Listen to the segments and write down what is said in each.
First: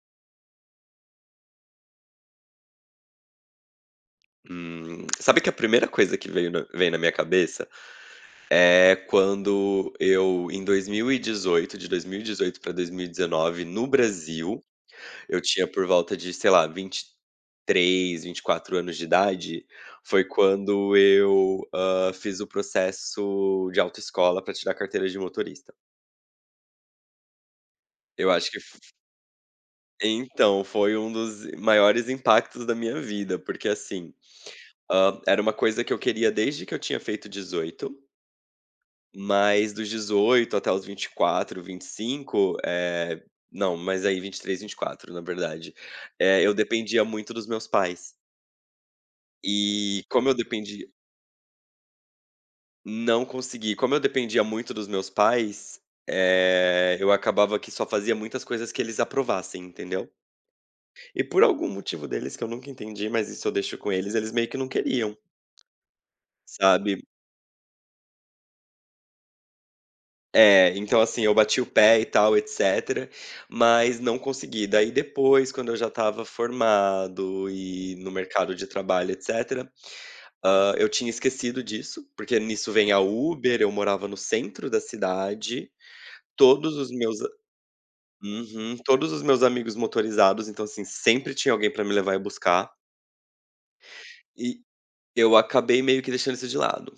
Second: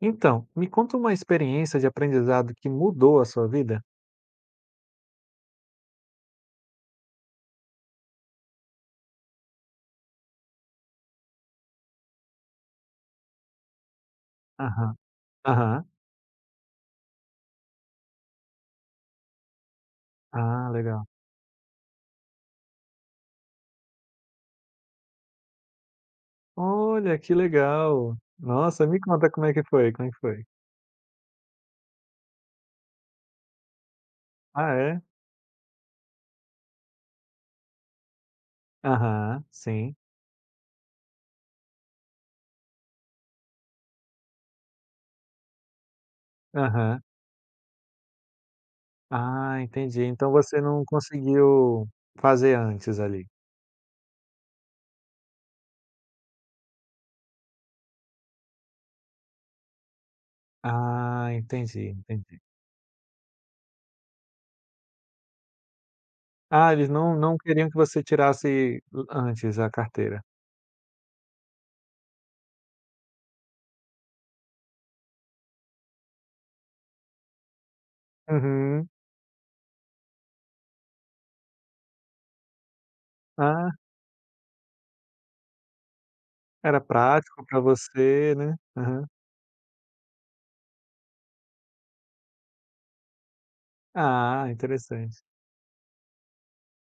Então, me conta uma experiência de aprendizado que mudou a sua vida. Sabe que a primeira coisa que veio na vem na minha cabeça é quando eu, em 2018, de 2018 para dois mil e 2019, no Brasil, Aham, eu tinha por aham. volta de, sei lá, vinte, vinte três, vinte e quatro anos de idade. Foi Ah, quando legal. eu, fiz o processo de autoescola para tirar carteira de motorista. Olha, que legal. Eu acho que f Nossa, me conta como é que foi, como é que foi? então, foi um dos maiores impactos da minha vida, porque assim, Ah, é? Era uma coisa que eu queria desde que eu tinha feito 18. Aham, Mas dos sim. 18 até os 24, 25, não, mas aí vinte e três, 24, na verdade, eu Aham. dependia muito dos meus pais. Ah, entendi. E como Então eu você não dependia, conseguiu fazer antes não ali. consegui. Como eu dependia muito dos meus pais, eu acabava que só fazia muitas coisas que eles aprovassem, entendeu. E Ah, por algum entendi, motivo deles entendi. que eu nunca entendi, mas isso eu deixo com eles, eles meio que não queriam, Ah, eles sabe. não queriam que você tirasse antes a carteira. É, então assim, eu bati o pé e tal, etcétera, mas não consegui. Daí depois, quando eu já estava formado e no mercado de Uhum. trabalho, etcétera, eu tinha esquecido disso, porque nisso vem a Uber, Ah, eu morava no centro da cidade, todos era os meus a prático para você, né? uhum, Aham. todos os meus amigos motorizados, então assim, sempre tinha alguém para me levar e buscar, Ah, e interessante. eu acabei meio que deixando isso de lado.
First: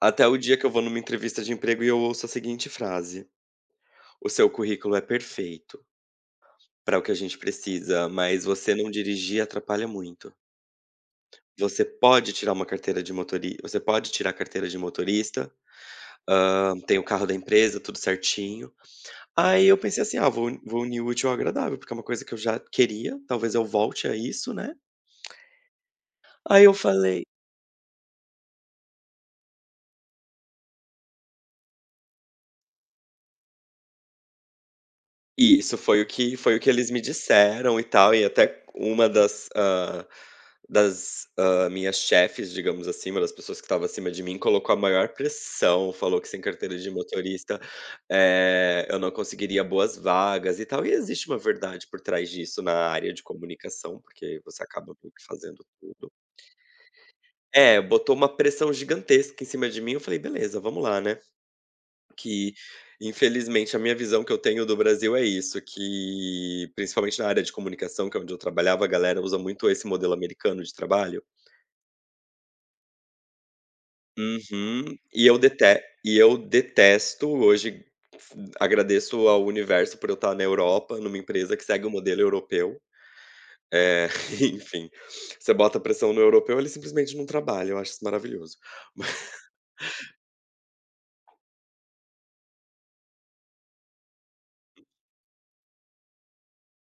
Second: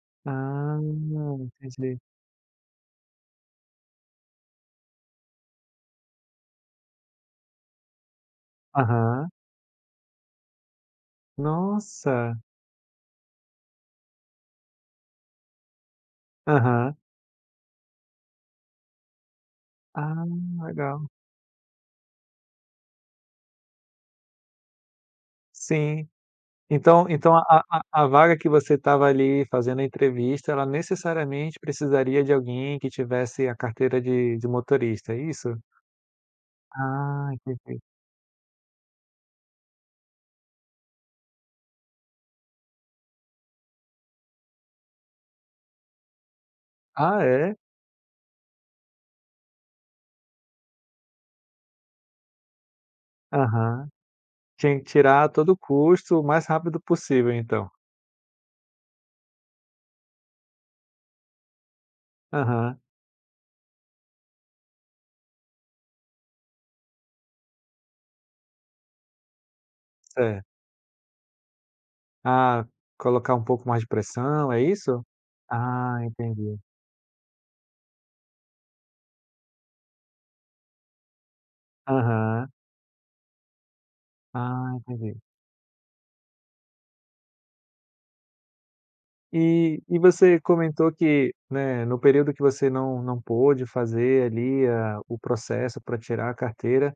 Até o dia que eu Ah, vou numa entrevista de emprego e entendi. eu ouço a seguinte frase: "O seu currículo é perfeito para o que a gente precisa, mas você não Aham. dirigir atrapalha muito. Você pode Nossa! tirar uma carteira de motori você pode tirar a carteira de motorista, Aham. tem o carro da empresa, tudo certinho." Aí eu pensei assim: Ah, "Ah, vou unir o legal. útil ao agradável, porque é uma coisa que eu já queria, talvez eu volte a isso, né." Sim. Aí eu Então falei então a a a vaga que você estava ali fazendo a entrevista, ela necessariamente precisaria de alguém que tivesse a carteira de motorista, é isso? E isso, foi o que eles me Ah, disseram entendi. e tal, e até uma das, minhas chefes, digamos assim, uma das pessoas que estava acima de mim, colocou a maior pressão, falou que sem carteira de Ah, é? motorista, eu não conseguiria boas vagas e tal. E existe uma verdade por trás disso na área de Aham. comunicação, porque você Tinha que acaba meio tirar que a todo fazendo tudo. custo, o mais rápido possível então. É, botou uma pressão gigantesca em cima de mim, eu falei: "Beleza, vamos lá, né." Que, Aham, infelizmente, a minha visão que eu tenho do Brasil é isso, que principalmente na área de comunicação, que é onde eu trabalhava, a galera usa muito esse modelo certo. americano de trabalho. Ah, colocar um pouco mais de pressão, é Uhum. isso? E eu dete Ah, e eu entendi. detesto hoje f agradeço ao universo por eu estar na Europa, numa empresa que segue o modelo Aham. europeu. Eh, Ah, enfim, entendi. você bota pressão no europeu, ele simplesmente não trabalha, eu acho isso maravilhoso. E você comentou que, né, no período que você não pôde fazer ali a o processo para tirar a carteira,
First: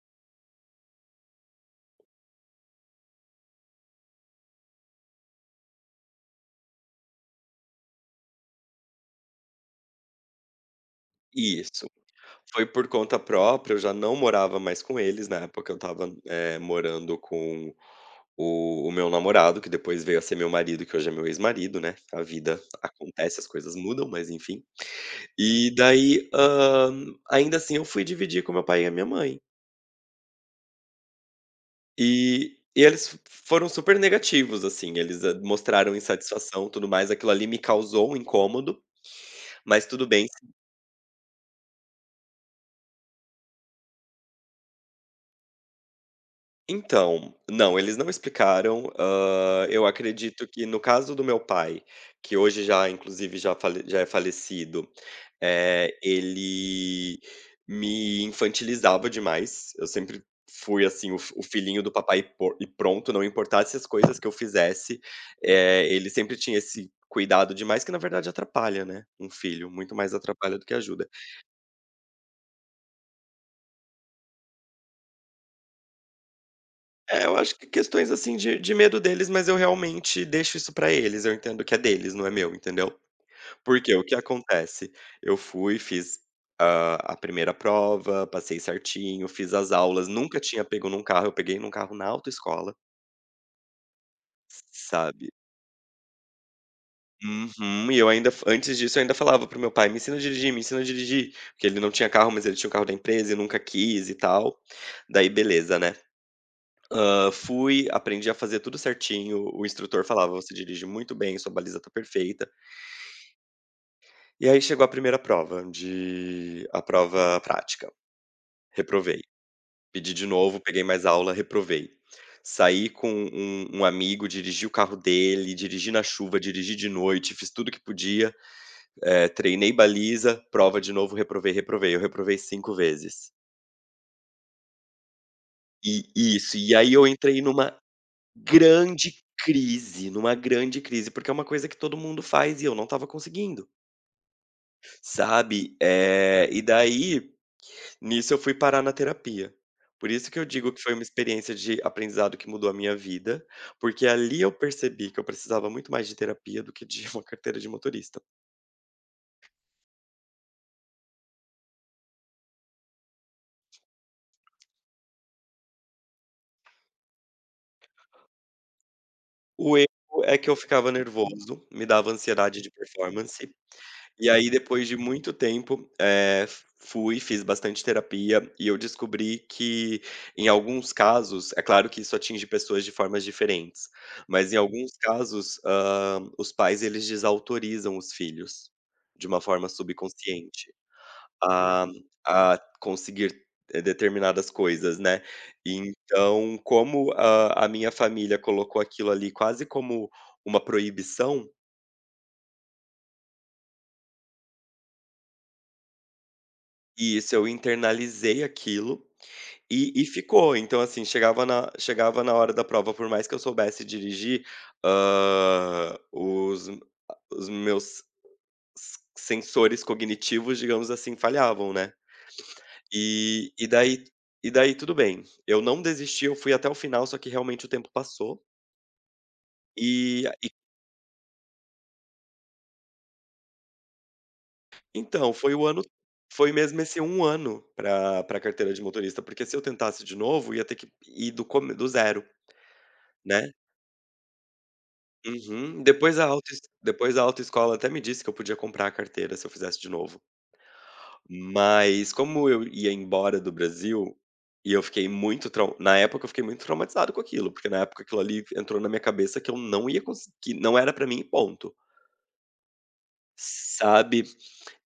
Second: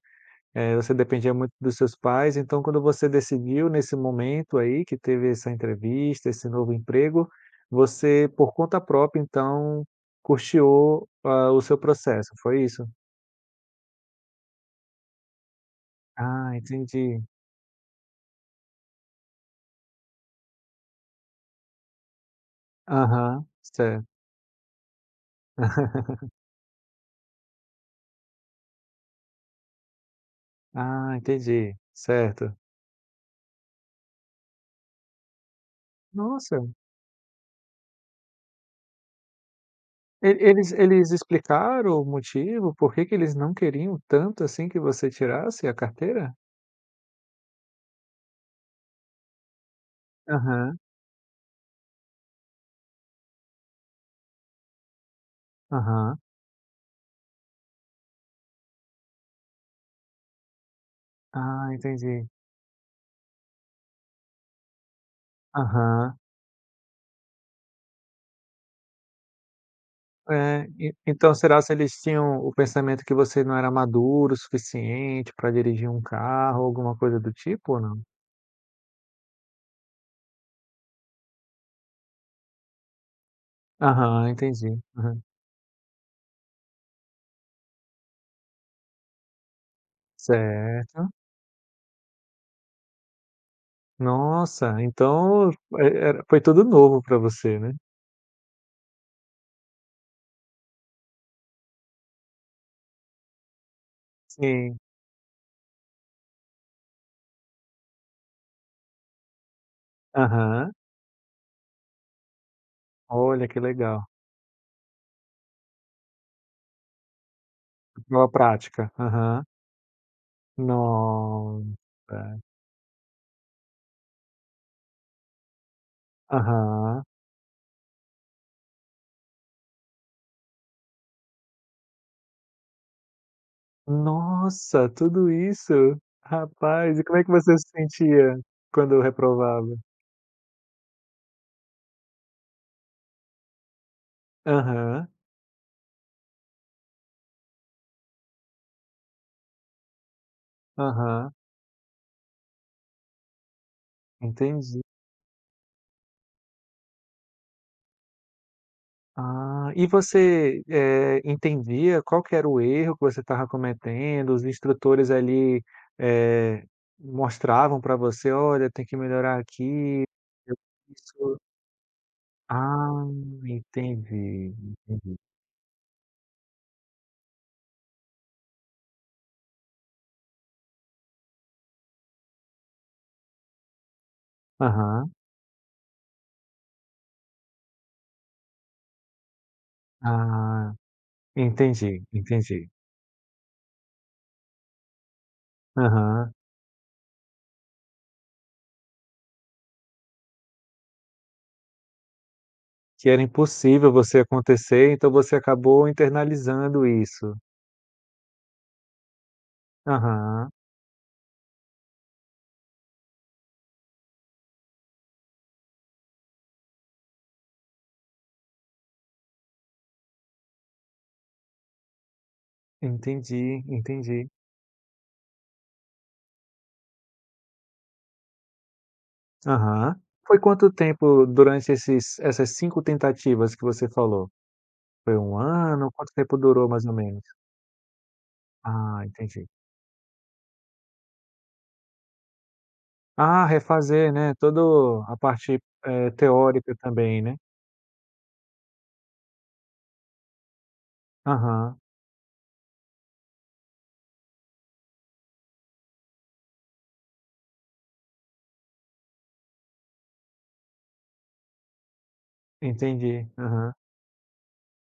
eh, você dependia muito dos seus pais, então quando você decidiu nesse momento aí que teve essa entrevista, esse novo emprego, você por conta própria então custeou, ah, o seu Isso. processo, foi Foi isso? por conta própria, eu já não morava mais com eles, na época eu estava, Ah, morando entendi. com o meu namorado, que depois veio a ser meu marido, que hoje é meu ex-marido, né, a vida acontece, Aham, as coisas certo. mudam, mas enfim. E daí, ainda assim eu fui dividir com meu pai e a minha mãe. Ah, entendi, certo. E eles f foram super negativos, assim, eles, mostraram Nossa! insatisfação, tudo mais, aquilo ali me causou um incômodo, mas tudo bem. E eles explicaram o motivo, por que que eles não queriam tanto, assim, que você tirasse a carteira? Então, não, eles não explicaram, eu acredito que Aham, no caso do meu pai, que hoje já inclusive já é falecido, aham. ele me infantilizava demais, eu sempre fui, assim, o Ah, filhinho do papai e entendi. po e pronto, não importasse as coisas que eu fizesse, ele Aham. sempre tinha esse cuidado demais que na verdade atrapalha, né, um filho, muito mais atrapalha do É, que e ajuda. então será se eles tinham o pensamento que você não era maduro o suficiente para dirigir um carro, alguma coisa É, do eu acho que tipo ou não? questões, assim, de medo deles, mas eu realmente deixo isso pra eles, eu entendo que é deles, não é meu, entendeu. Porque o que Aham, entendi. acontece, Aham. eu fui, fiz, a primeira prova, passei certinho, fiz as aulas, nunca tinha pego num Certo. carro, eu peguei num carro na autoescola, Nossa, sabe. então era foi tudo novo para você, né? Uhum. E eu ainda antes disso eu ainda falava pro meu pai: "Me ensina a dirigir, me ensina a dirigir", porque ele não tinha carro, mas ele tinha o carro da empresa e nunca quis e tal, Sim. daí beleza, né. Fui, aprendi a fazer tudo certinho, o instrutor falava: "Você Aham. dirige muito bem, sua baliza tá perfeita." Olha, que legal. E aí chegou a prova prática, Boa prática. reprovei. Aham. Pedi de novo, peguei mais aula, reprovei. Nossa. Saí com um amigo, dirigi o carro dele, dirigi na chuva, dirigi de Aham. noite, fiz tudo que podia, treinei baliza, prova de novo, reprovei, reprovei. Eu reprovei 5 vezes. Nossa, tudo isso? E isso, e aí Rapaz, e eu como é que entrei você se numa sentia quando grande reprovava? crise, numa grande crise, porque é uma coisa que todo mundo faz e eu não estava conseguindo, Aham, sabe. E daí, nisso eu fui parar na terapia. Por isso que eu digo que foi uma aham, experiência de aprendizado que mudou a minha vida, porque ali eu entendi. percebi que eu precisava muito mais de terapia do que de uma carteira de motorista. Ah, e você, entendia qual que era o erro que você estava cometendo? Os instrutores ali, eh, mostravam para você: "Olha, tem que melhorar O aqui, erro é que eu eu ficava isso". nervoso, me dava ansiedade de Ah, performance. E aí entendi, depois de entendi. muito tempo, fui, fiz bastante terapia e eu descobri que em alguns casos, é claro que isso atinge pessoas de formas diferentes, mas em alguns Aham. casos, os pais eles desautorizam os filhos, de uma forma subconsciente, Ah, a entendi, a entendi. conseguir, determinadas coisas, né. Aham. Então como a minha família colocou aquilo ali quase como uma proibição, Que era impossível você acontecer, então você acabou internalizando e isso. isso eu internalizei aquilo. E Aham. ficou, então assim, chegava na hora da prova, por mais que eu soubesse dirigir, hã, os os meus s sensores cognitivos, digamos assim, falhavam, né. E Entendi, e daí entendi. e daí tudo bem, eu não desisti, eu fui até o final, só que realmente o tempo passou, Aham. e Foi e quanto tempo durante esses essas 5 tentativas que você falou? Foi então, um foi o ano ano? Quanto tempo foi durou mesmo mais ou esse menos? um ano para pra carteira de Ah, motorista, porque entendi. se eu tentasse de novo, ia ter que ir do zero, Ah, né. refazer, né, todo a parte, Uhum. eh, Depois a autoes teórica depois também, a né? autoescola até me disse que eu podia comprar a carteira se eu fizesse de novo. Aham, Mas como eu ia embora do Brasil, e eu fiquei muito trau na época eu fiquei muito traumatizado com aquilo, porque na época aquilo ali entrou na minha cabeça que eu não ia conseguir, que não era pra mim, ponto, entendi. Aham, sabe.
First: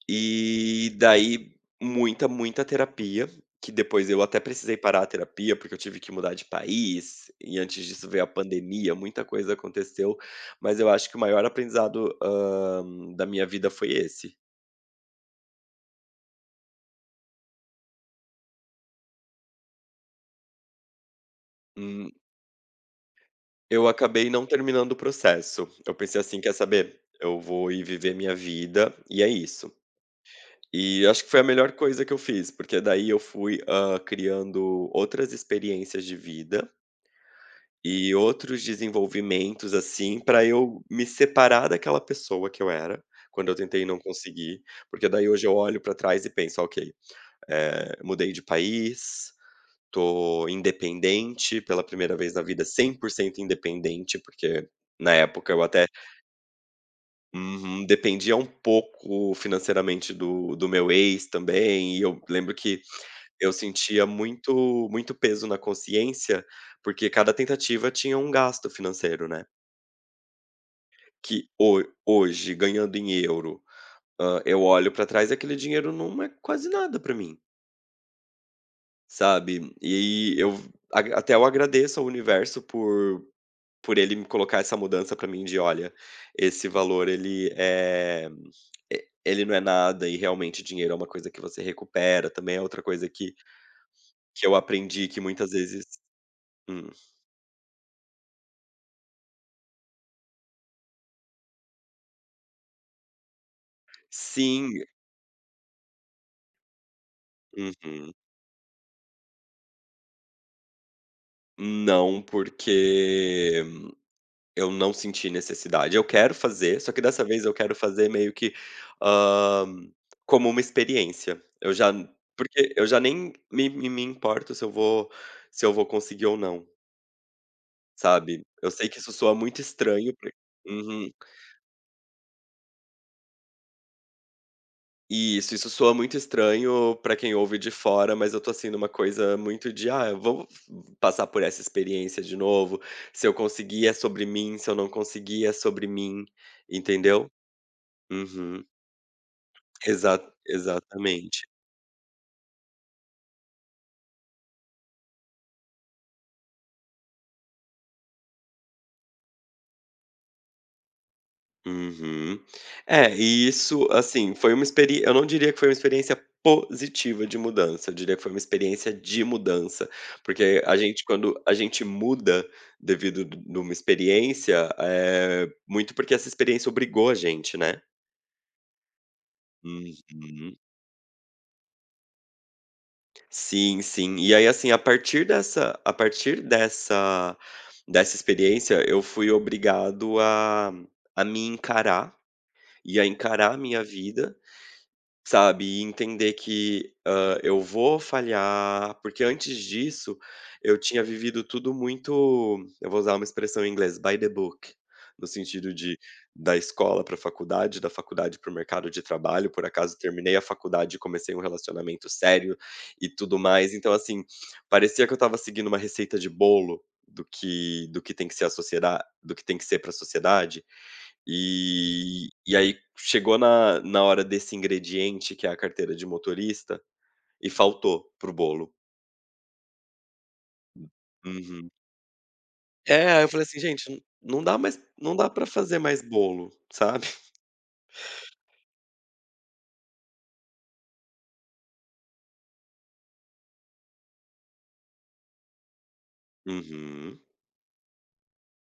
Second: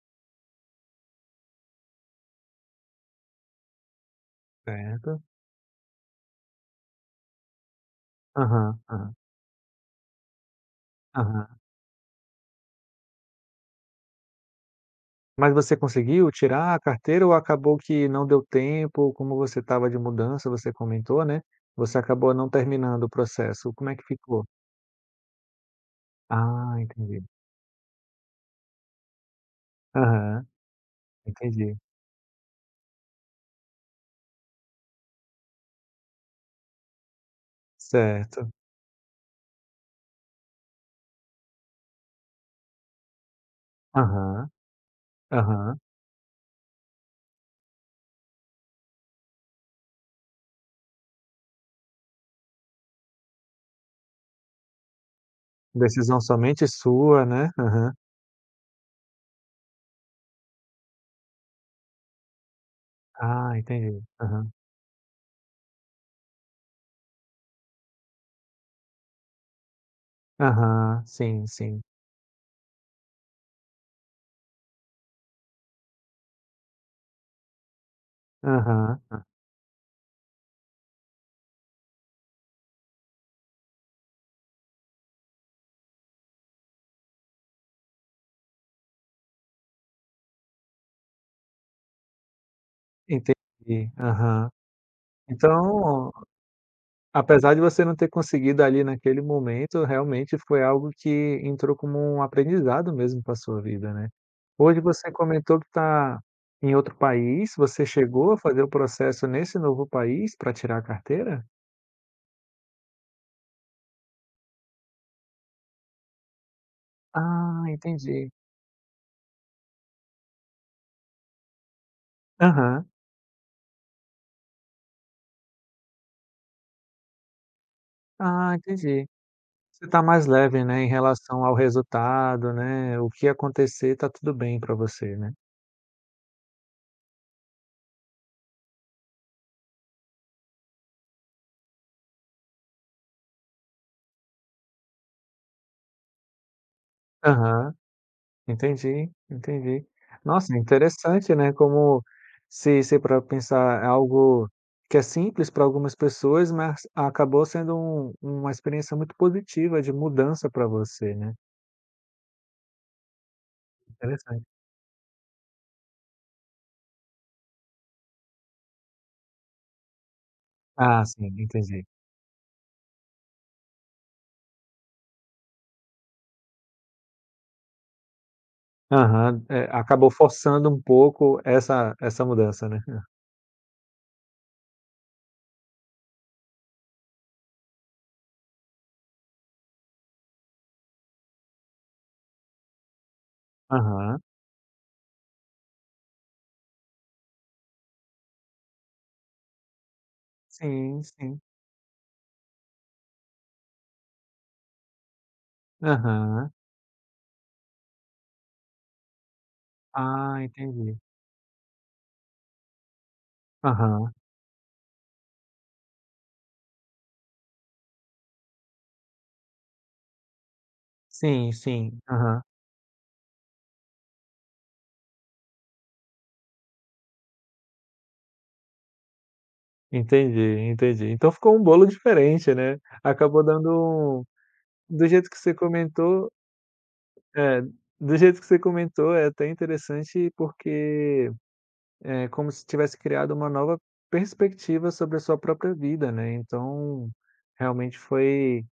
E daí muita, muita terapia, que depois eu até precisei parar a certo. terapia, porque eu tive que mudar de país, e antes disso veio a Aham, pandemia, aham, muita coisa aconteceu, mas eu acho que o maior aham. aprendizado, da minha vida foi esse. Mas você conseguiu tirar a carteira ou acabou que não deu tempo, como você estava de mudança, você comentou, né, você Hum, acabou não terminando o processo, eu como é que acabei ficou? não terminando o processo. Eu pensei assim: "Quer Ah, saber? entendi. Eu vou ir viver minha vida, e é isso." Aham, E acho que foi a melhor entendi. coisa que eu fiz, porque daí eu fui, criando outras experiências de vida e Certo. outros desenvolvimentos, assim, para eu me separar daquela pessoa que eu era, quando eu tentei e não Aham, consegui, porque daí hoje eu aham. olho para trás e penso: "Ok, mudei de país, tô independente pela primeira vez na vida, 100% independente", porque na época eu até, Decisão somente sua, né. uhum, Aham. dependia um pouco financeiramente do meu ex também, e eu lembro que eu Ah, entendi. sentia Aham. muito, muito peso na consciência, porque cada tentativa tinha um gasto financeiro, né. Aham, sim, Que sim. ho hoje, ganhando em euro, eu olho pra trás e aquele dinheiro não é quase nada pra mim, Aham, sabe. E eu ag até eu agradeço ao universo por ele me colocar essa mudança pra mim de: "Olha, esse valor ele não é nada, e realmente dinheiro é uma coisa que você recupera", também é outra coisa que entendi. que Aham. eu aprendi que muitas vezes Então, hum. apesar de você não ter conseguido ali naquele momento, realmente foi algo que entrou como um aprendizado mesmo para sua vida, né. Sim. Hoje você comentou que está em outro país, você Uhum. chegou a fazer o processo nesse novo país para tirar a carteira? Não, porque eu não senti necessidade. Eu quero fazer, só que dessa vez eu Ah, quero fazer entendi. meio que, hã, como uma experiência. Eu já porque eu Aham. já nem me importo se eu vou conseguir ou não, sabe. Ah, Eu sei que entendi. isso soa muito Você está estranho mais pra leve, né, em uhum. relação ao resultado, né, o que acontecer tá tudo bem para você, né? Isso soa muito estranho pra quem ouve de fora, mas eu tô, assim, numa coisa muito de: "Ah, eu vou passar por essa experiência de novo. Se eu conseguir, é sobre mim. Se eu não conseguir, é sobre mim", entendeu? Aham. Uhum. Entendi, entendi. Exa Nossa, interessante, exatamente. né, como se para pensar é algo que é simples para algumas pessoas, mas acabou sendo uma experiência muito positiva de mudança para você, né. Uhum. É, e isso, assim, Interessante. foi uma experiência eu não diria que foi uma experiência positiva de mudança, eu diria que foi uma experiência de mudança, porque a gente Ah, sim, quando a gente entendi. muda devido d numa experiência, é muito porque essa experiência obrigou a gente, né. Aham, é, acabou Uhum. forçando um pouco essa mudança, né. Sim, sim. E aí, assim, a partir dessa experiência, eu fui obrigado a me encarar e a encarar a minha Aham. vida, sabe? E entender que, eu vou falhar, porque antes disso eu Sim, tinha sim. vivido tudo muito, eu vou usar uma expressão em inglês, by the book, no sentido de Aham. da escola para a faculdade, da faculdade para o mercado de trabalho, por acaso terminei Ah, a faculdade entendi. e comecei um relacionamento sério e tudo mais. Então, Aham. assim, parecia que eu estava seguindo uma receita de bolo do que tem que ser a sociedade, do que tem que ser para a sociedade, Sim, sim. e Aham. e aí chegou na hora desse ingrediente, que é a carteira de motorista, e faltou pro bolo. Entendi, entendi. Então ficou um Uhum. bolo diferente, né. É, aí eu Acabou falei assim: "Gente, n dando um não dá mais do não dá jeito que para você fazer mais comentou. bolo", sabe. é, do jeito que você comentou, é até interessante porque é como se tivesse criado uma nova perspectiva sobre a sua própria vida, né. Então, Uhum. realmente foi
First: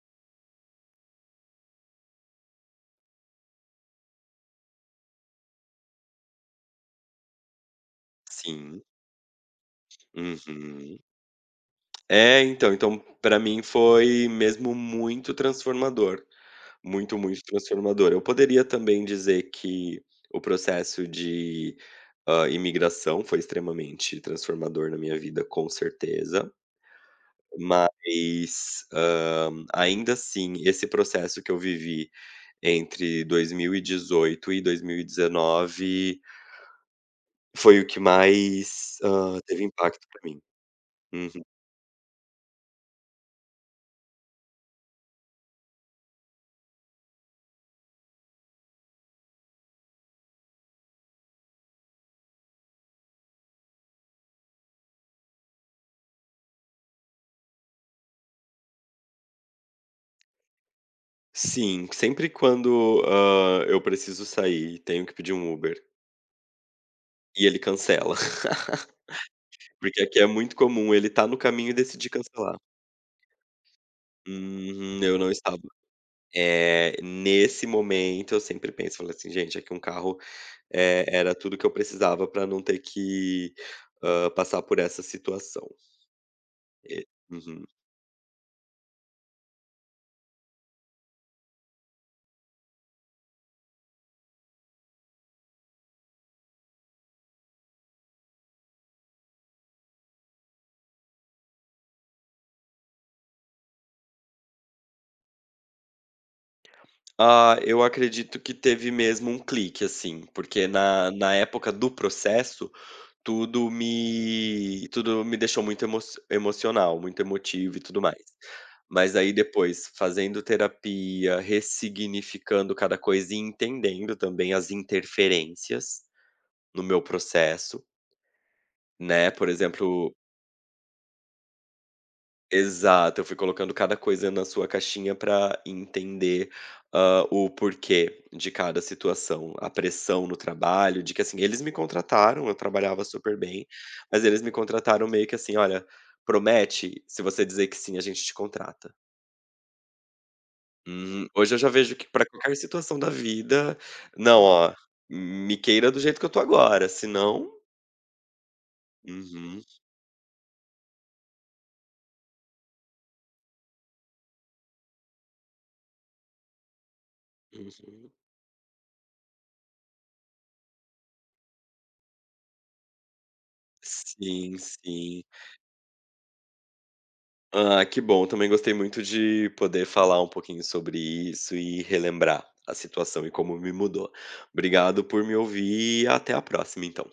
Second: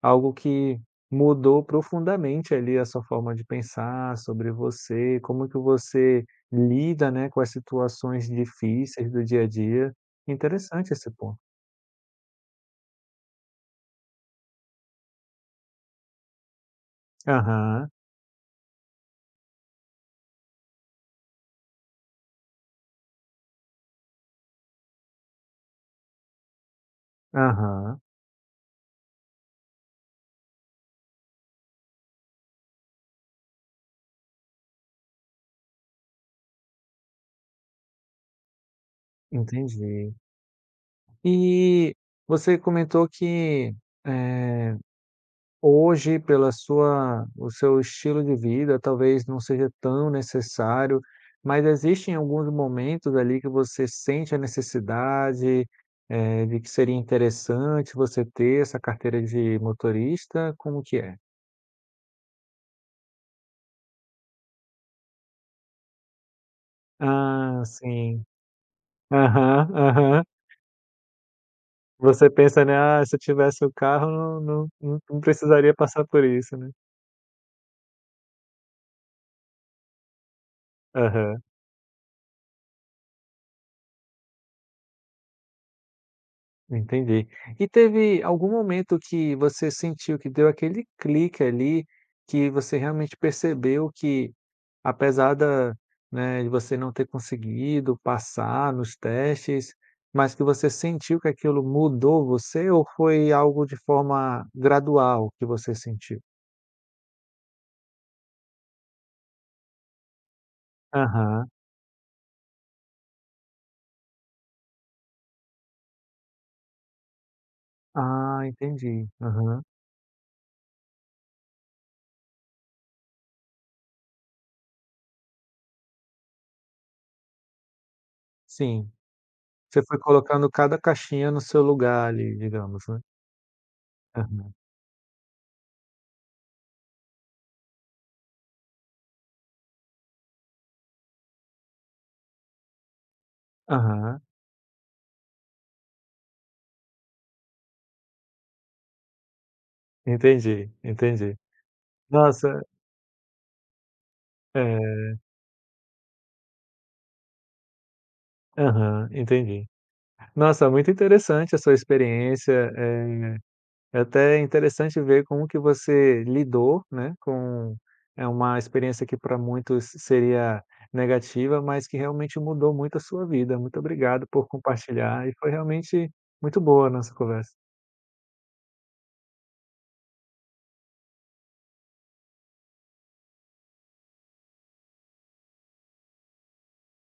algo que mudou profundamente ali a sua forma de pensar sobre você, como que você lida, né, com as situações Sim. difíceis do dia a dia. Interessante Uhum. esse ponto. É, então para mim foi mesmo muito transformador, muito, muito Aham. transformador. Eu poderia também dizer que o processo de, imigração foi extremamente transformador na minha vida, com certeza. Aham, Mas, ainda assim, esse processo que eu vivi entre 2018 e 2019 foi o que mais, teve impacto entendi. pra mim. Uhum. E você comentou que, eh, hoje, pela sua o seu estilo de vida, talvez não seja tão necessário, mas existem alguns momentos ali que você sente a necessidade, de que seria interessante você ter essa carteira de motorista? Como que é? Sim, sempre quando, eu preciso sair e tenho que pedir um Uber e ele Ah, cancela, sim. Aham, porque aqui aham. é muito comum ele tá no caminho e decidir Você cancelar. pensa, né: "Ah, se eu tivesse o carro não não Uhum, eu não não estava. precisaria passar por isso", né? Nesse momento eu sempre penso, falo assim: "Gente, era Aham. tudo que eu precisava para não ter que, passar por essa situação." Entendi. Uhum. E teve algum momento que você sentiu que deu aquele clique ali, que você realmente percebeu que apesar da, né, de você não ter conseguido passar nos testes, mas que você sentiu que aquilo mudou você ou foi algo de forma gradual que você sentiu? Ah, eu acredito que teve mesmo um clique, assim, porque na Aham. época do processo, tudo me deixou muito emocional, muito emotivo e tudo mais. Ah, entendi. Mas aí Aham. depois, fazendo terapia, ressignificando cada coisa e entendendo também as interferências no meu processo, Sim. né, por Você foi exemplo colocando cada caixinha no seu lugar ali, digamos, né? Exato, eu fui colocando cada coisa na Aham. sua caixinha para entender, o porquê de cada situação, a pressão no trabalho, de que, assim, eles me contrataram, eu trabalhava super bem, Aham. mas eles me contrataram meio que assim: "Olha, promete, se você dizer que sim, a gente te contrata". Entendi, entendi. Hoje eu já vejo que para qualquer Nossa. situação da vida, não, ó, É, me queira do jeito que eu tô agora, senão aham, uhum, entendi. Nossa, muito interessante a sua experiência, eh, é até interessante ver como que você lidou, né, com uhum. é uma experiência que para muitos seria negativa, mas que realmente mudou muito a sua vida. Muito obrigado por Sim, sim. compartilhar e foi realmente muito boa a nossa conversa. Ah, que bom. Também gostei muito de poder falar um pouquinho sobre isso e relembrar a situação e como me mudou. Obrigado por me ouvir e até a próxima, então.